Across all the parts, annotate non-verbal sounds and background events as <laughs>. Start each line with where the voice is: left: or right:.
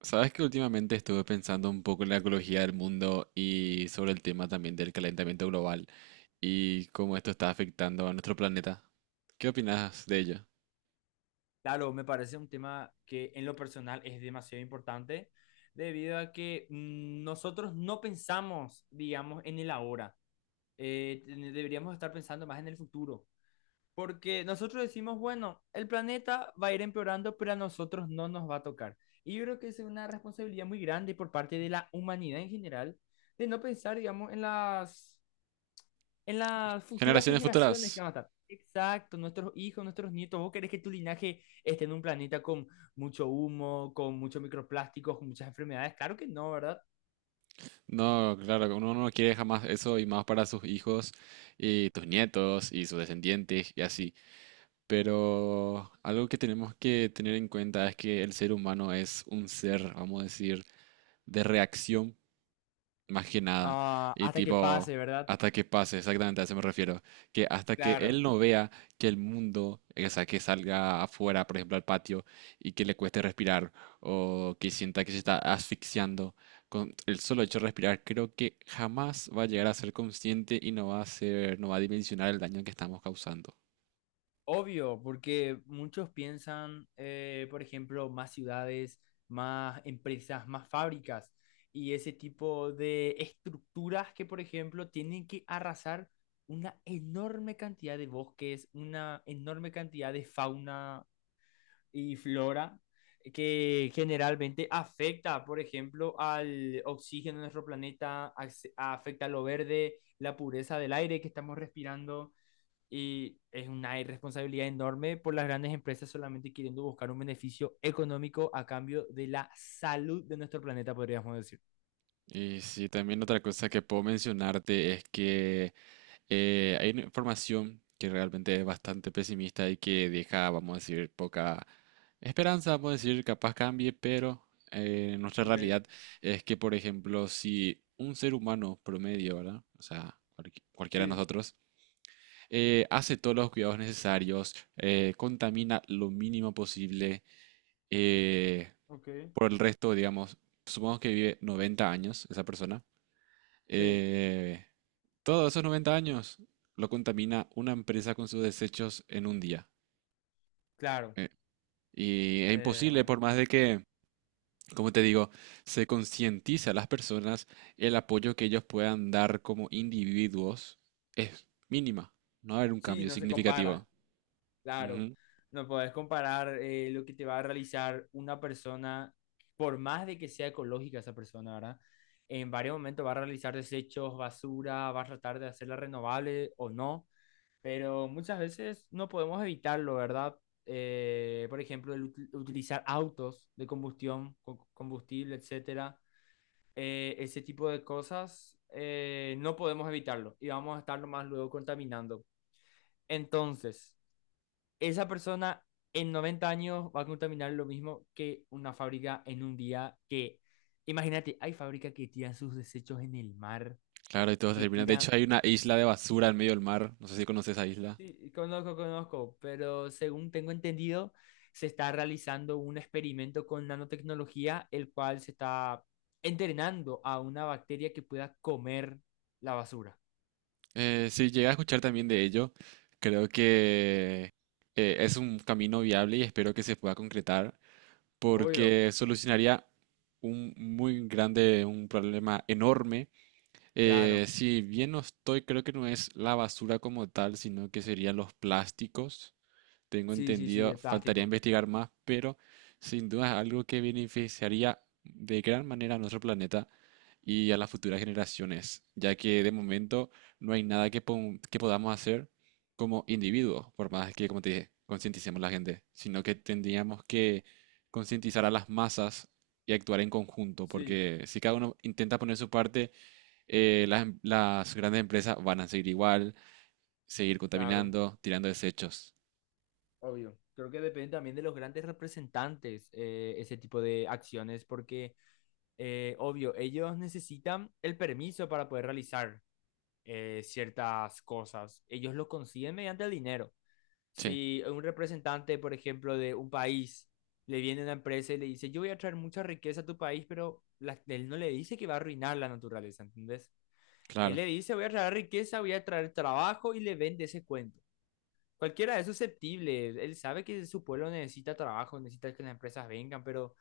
right: Sabes que últimamente estuve pensando un poco en la ecología del mundo y sobre el tema también del calentamiento global y cómo esto está afectando a nuestro planeta. ¿Qué opinas de ello?
left: Claro, me parece un tema que en lo personal es demasiado importante debido a que nosotros no pensamos, digamos, en el ahora. Deberíamos estar pensando más en el futuro. Porque nosotros decimos, bueno, el planeta va a ir empeorando, pero a nosotros no nos va a tocar. Y yo creo que esa es una responsabilidad muy grande por parte de la humanidad en general de no pensar, digamos, en las futuras
right: Generaciones
left: generaciones que
right: futuras.
left: van a estar. Exacto, nuestros hijos, nuestros nietos. ¿Vos querés que tu linaje esté en un planeta con mucho humo, con muchos microplásticos, con muchas enfermedades? Claro que no, ¿verdad?
right: No, claro, uno no quiere jamás eso y más para sus hijos y tus nietos y sus descendientes y así. Pero algo que tenemos que tener en cuenta es que el ser humano es un ser, vamos a decir, de reacción más que nada.
left: Ah,
right: Y
left: hasta que
right: tipo,
left: pase, ¿verdad?
right: hasta que pase, exactamente a eso me refiero. Que hasta que
left: Claro.
right: él no vea que el mundo, o sea, que salga afuera, por ejemplo, al patio, y que le cueste respirar, o que sienta que se está asfixiando, con el solo hecho de respirar, creo que jamás va a llegar a ser consciente y no va a ser, no va a dimensionar el daño que estamos causando.
left: Obvio, porque muchos piensan, por ejemplo, más ciudades, más empresas, más fábricas y ese tipo de estructuras que, por ejemplo, tienen que arrasar una enorme cantidad de bosques, una enorme cantidad de fauna y flora que generalmente afecta, por ejemplo, al oxígeno de nuestro planeta, afecta a lo verde, la pureza del aire que estamos respirando y es una irresponsabilidad enorme por las grandes empresas solamente queriendo buscar un beneficio económico a cambio de la salud de nuestro planeta, podríamos decir.
right: Y sí, también otra cosa que puedo mencionarte es que hay una información que realmente es bastante pesimista y que deja, vamos a decir, poca esperanza, vamos a decir, capaz cambie, pero nuestra
left: Ok.
right: realidad es que, por ejemplo, si un ser humano promedio, ¿verdad? O sea, cualquiera de
left: Sí.
right: nosotros, hace todos los cuidados necesarios, contamina lo mínimo posible, eh,
left: Ok.
right: por el resto, digamos, supongamos que vive 90 años esa persona.
left: Sí.
right: eh, Todos esos 90 años lo contamina una empresa con sus desechos en un día.
left: Claro.
right: Eh, Y es imposible,
left: Eh,
right: por más de que, como te digo, se concientice a las personas, el apoyo que ellos puedan dar como individuos es mínima. No va a haber un
left: sí,
right: cambio
left: no se compara,
right: significativo.
left: claro.
right: Ujú.
left: No podés comparar lo que te va a realizar una persona, por más de que sea ecológica esa persona, ¿verdad? En varios momentos va a realizar desechos, basura, va a tratar de hacerla renovable o no, pero muchas veces no podemos evitarlo, ¿verdad? Por ejemplo, el utilizar autos de combustión, combustible, etcétera. Ese tipo de cosas, no podemos evitarlo y vamos a estarlo más luego contaminando. Entonces, esa persona en 90 años va a contaminar lo mismo que una fábrica en un día que, imagínate, hay fábricas que tiran sus desechos en el mar,
right: Claro, y todo se
left: que
right: termina. De
left: tiran
right: hecho, hay una isla de basura en medio del mar. No sé si conoces esa isla.
left: sí, conozco, conozco, pero según tengo entendido, se está realizando un experimento con nanotecnología, el cual se está entrenando a una bacteria que pueda comer la basura.
right: Si llegué a escuchar también de ello, creo que es un camino viable y espero que se pueda concretar
left: Obvio.
right: porque solucionaría un muy grande, un problema enorme.
left: Claro,
right: Si bien no estoy, creo que no es la basura como tal, sino que serían los plásticos. Tengo
left: sí, sí, sí,
right: entendido,
left: el
right: faltaría
left: plástico.
right: investigar más, pero sin duda es algo que beneficiaría de gran manera a nuestro planeta y a las futuras generaciones, ya que de momento no hay nada que, que podamos hacer como individuos, por más que, como te dije, concienticemos a la gente, sino que tendríamos que concientizar a las masas y actuar en conjunto,
left: Sí,
right: porque si cada uno intenta poner su parte, las, las grandes empresas van a seguir igual, seguir
left: claro,
right: contaminando, tirando desechos.
left: obvio. Creo que depende también de los grandes representantes ese tipo de acciones, porque, obvio, ellos necesitan el permiso para poder realizar ciertas cosas. Ellos lo consiguen mediante el dinero.
right: Sí,
left: Si un representante, por ejemplo, de un país le viene a una empresa y le dice, yo voy a traer mucha riqueza a tu país, pero él no le dice que va a arruinar la naturaleza, ¿entendés? Él
right: claro.
left: le dice, voy a traer riqueza, voy a traer trabajo y le vende ese cuento. Cualquiera es susceptible, él sabe que su pueblo necesita trabajo, necesita que las empresas vengan, pero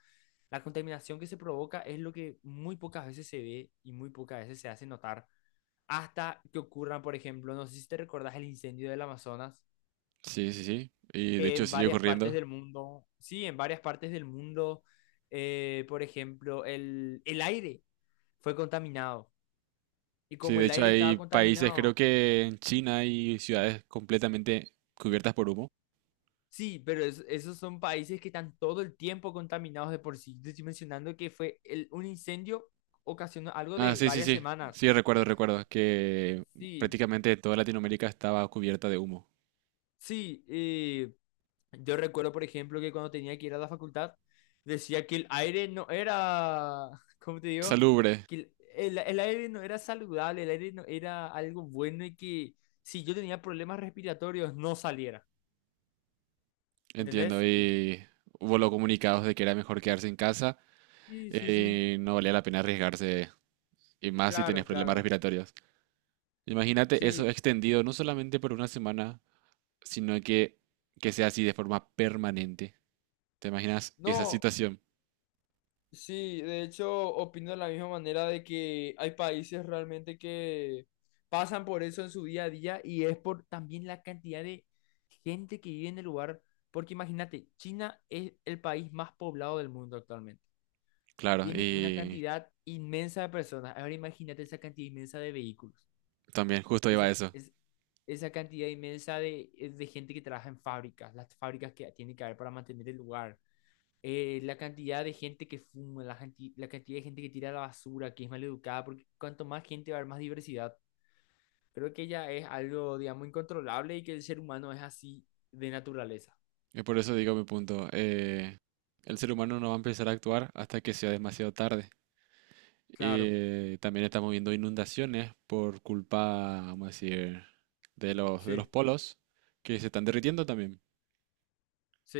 left: la contaminación que se provoca es lo que muy pocas veces se ve y muy pocas veces se hace notar, hasta que ocurran, por ejemplo, no sé si te recordás el incendio del Amazonas,
right: Sí, sí, sí. Y de hecho
left: en
right: sigue
left: varias partes
right: ocurriendo.
left: del mundo. Sí, en varias partes del mundo, por ejemplo, el aire fue contaminado. Y
right: Sí,
left: como
right: de
left: el
right: hecho
left: aire estaba
right: hay países, creo
left: contaminado,
right: que en China hay ciudades completamente cubiertas por humo.
left: sí, pero esos son países que están todo el tiempo contaminados de por sí. Te estoy mencionando que fue un incendio, ocasionó algo
right: Ah,
left: de
right: sí, sí,
left: varias
right: sí.
left: semanas.
right: Sí, recuerdo, recuerdo que
left: Sí,
right: prácticamente toda Latinoamérica estaba cubierta de humo.
left: sí, yo recuerdo, por ejemplo, que cuando tenía que ir a la facultad, decía que el aire no era, <laughs> ¿cómo te digo?
right: Salubre,
left: Que el aire no era saludable, el aire no era algo bueno y que si yo tenía problemas respiratorios no saliera.
right: entiendo.
left: ¿Entendés? Y-
right: Y hubo los comunicados de que era mejor quedarse en casa
left: sí, sí, sí.
right: y no valía la pena arriesgarse. Y más si tenés
left: Claro,
right: problemas
left: claro.
right: respiratorios. Imagínate eso
left: Sí.
right: extendido no solamente por una semana, sino que sea así de forma permanente. ¿Te imaginas esa
left: No.
right: situación?
left: Sí, de hecho, opino de la misma manera de que hay países realmente que pasan por eso en su día a día y es por también la cantidad de gente que vive en el lugar. Porque imagínate, China es el país más poblado del mundo actualmente.
right: Claro,
left: Tiene una
right: y
left: cantidad inmensa de personas. Ahora imagínate esa cantidad inmensa de vehículos,
right: también justo iba
left: esa,
right: a eso.
left: es, esa cantidad inmensa de gente que trabaja en fábricas, las fábricas que tiene que haber para mantener el lugar, la cantidad de gente que fuma, la cantidad de gente que tira la basura, que es maleducada, porque cuanto más gente va a haber, más diversidad. Creo que ya es algo, digamos, incontrolable y que el ser humano es así de naturaleza.
right: Y por eso digo mi punto. El ser humano no va a empezar a actuar hasta que sea demasiado tarde.
left: Claro,
right: También estamos viendo inundaciones por culpa, vamos a decir, de los
left: sí,
right: polos que se están derritiendo también.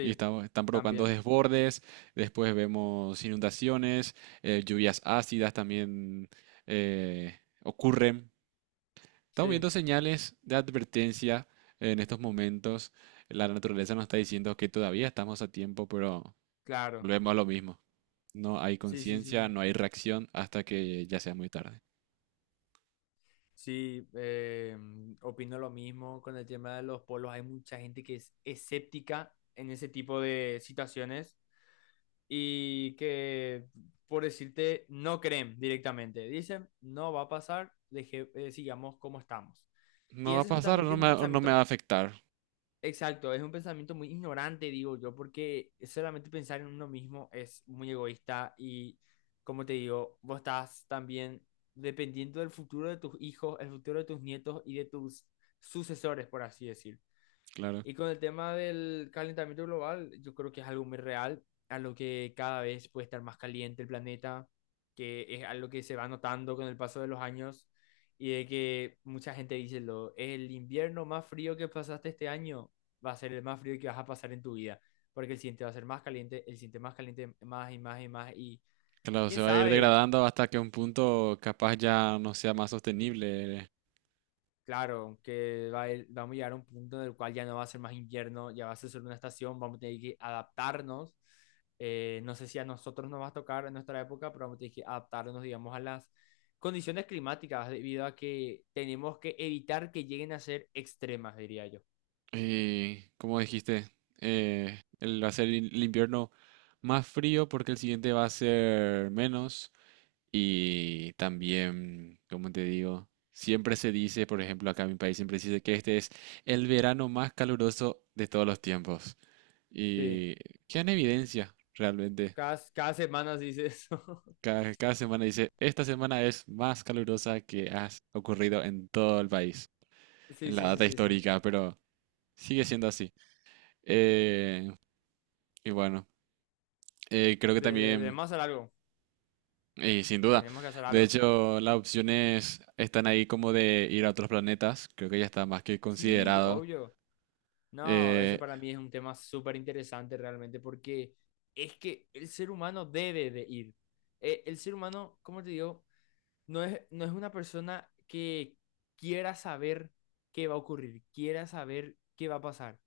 right: Y estamos, están provocando
left: también,
right: desbordes, después vemos inundaciones, lluvias ácidas también eh, ocurren. Estamos
left: sí,
right: viendo señales de advertencia en estos momentos. La naturaleza nos está diciendo que todavía estamos a tiempo, pero
left: claro,
right: volvemos a lo mismo. No hay
left: sí, sí, sí,
right: conciencia,
left: sí.
right: no hay reacción hasta que ya sea muy tarde.
left: Sí, opino lo mismo con el tema de los polos. Hay mucha gente que es escéptica en ese tipo de situaciones. Y que, por decirte, no creen directamente. Dicen, no va a pasar, deje, sigamos como estamos. Y
right: No va a
left: ese
right: pasar
left: justamente es un
right: o no me va
left: pensamiento,
right: a afectar.
left: exacto, es un pensamiento muy ignorante, digo yo, porque solamente pensar en uno mismo es muy egoísta y, como te digo, vos estás también dependiendo del futuro de tus hijos, el futuro de tus nietos y de tus sucesores, por así decir.
right: Claro,
left: Y con el tema del calentamiento global, yo creo que es algo muy real, a lo que cada vez puede estar más caliente el planeta, que es algo que se va notando con el paso de los años y de que mucha gente dice, el invierno más frío que pasaste este año va a ser el más frío que vas a pasar en tu vida, porque el siguiente va a ser más caliente, el siguiente más caliente, más y más y más, y
right: claro,
left: quién
right: se va a ir
left: sabe,
right: degradando hasta que un punto capaz ya no sea más sostenible.
left: claro, que vamos a llegar a un punto en el cual ya no va a ser más invierno, ya va a ser solo una estación, vamos a tener que adaptarnos. No sé si a nosotros nos va a tocar en nuestra época, pero vamos a tener que adaptarnos, digamos, a las condiciones climáticas debido a que tenemos que evitar que lleguen a ser extremas, diría yo.
right: Como dijiste, va a ser el invierno más frío porque el siguiente va a ser menos. Y también, como te digo, siempre se dice, por ejemplo, acá en mi país siempre se dice que este es el verano más caluroso de todos los tiempos.
left: Sí,
right: Y queda en evidencia, realmente.
left: cada, cada semana se dice eso. <laughs>
right: Cada, cada semana dice, esta semana es más calurosa que ha ocurrido en todo el país,
left: Sí,
right: en la
left: sí, sí,
right: data
left: sí, sí.
right: histórica, pero sigue siendo así. Eh, y bueno. Creo que
left: De, de
right: también,
left: más hacer algo,
right: y sin duda.
left: tenemos que hacer
right: De
left: algo.
right: hecho, las opciones están ahí como de ir a otros planetas. Creo que ya está más que
left: Sí,
right: considerado.
left: obvio. No, ese
right: Eh,
left: para mí es un tema súper interesante realmente porque es que el ser humano debe de ir. El ser humano, como te digo, no es una persona que quiera saber qué va a ocurrir, quiera saber qué va a pasar.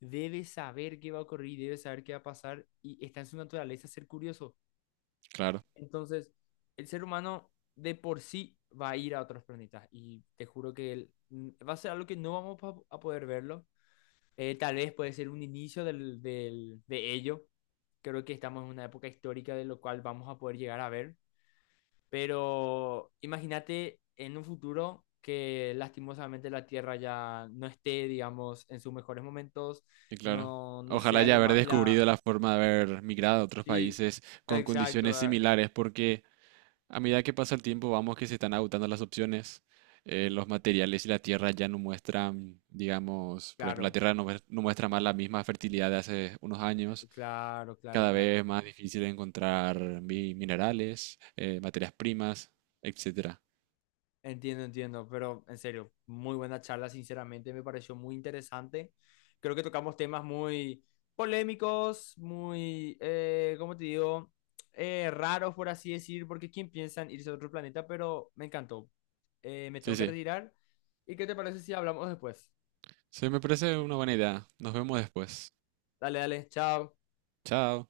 left: Debe saber qué va a ocurrir, debe saber qué va a pasar y está en su naturaleza ser curioso.
right: claro,
left: Entonces, el ser humano de por sí va a ir a otros planetas y te juro que él, va a ser algo que no vamos a poder verlo, tal vez puede ser un inicio de ello. Creo que estamos en una época histórica de lo cual vamos a poder llegar a ver. Pero imagínate en un futuro que lastimosamente la Tierra ya no esté, digamos, en sus mejores momentos,
right: y claro.
left: no, no
right: Ojalá
left: sea
right: ya
left: lo
right: haber
left: más... La...
right: descubrido la forma de haber migrado a otros
left: Sí,
right: países con
left: exacto,
right: condiciones
left: ah,
right: similares, porque a medida que pasa el tiempo vamos que se están agotando las opciones. Los materiales y la tierra ya no muestran, digamos, por ejemplo, la
left: claro,
right: tierra no, no muestra más la misma fertilidad de hace unos años.
left: claro, claro,
right: Cada
left: claro.
right: vez más difícil encontrar minerales, materias primas, etcétera.
left: Entiendo, entiendo, pero en serio, muy buena charla, sinceramente me pareció muy interesante. Creo que tocamos temas muy polémicos, muy, ¿cómo te digo? Raros, por así decir, porque ¿quién piensa en irse a otro planeta? Pero me encantó. Me
right: Sí,
left: tengo que
right: sí.
left: retirar. ¿Y qué te parece si hablamos después?
right: Sí, me parece una buena idea. Nos vemos después.
left: Dale, dale, chao.
right: Chao.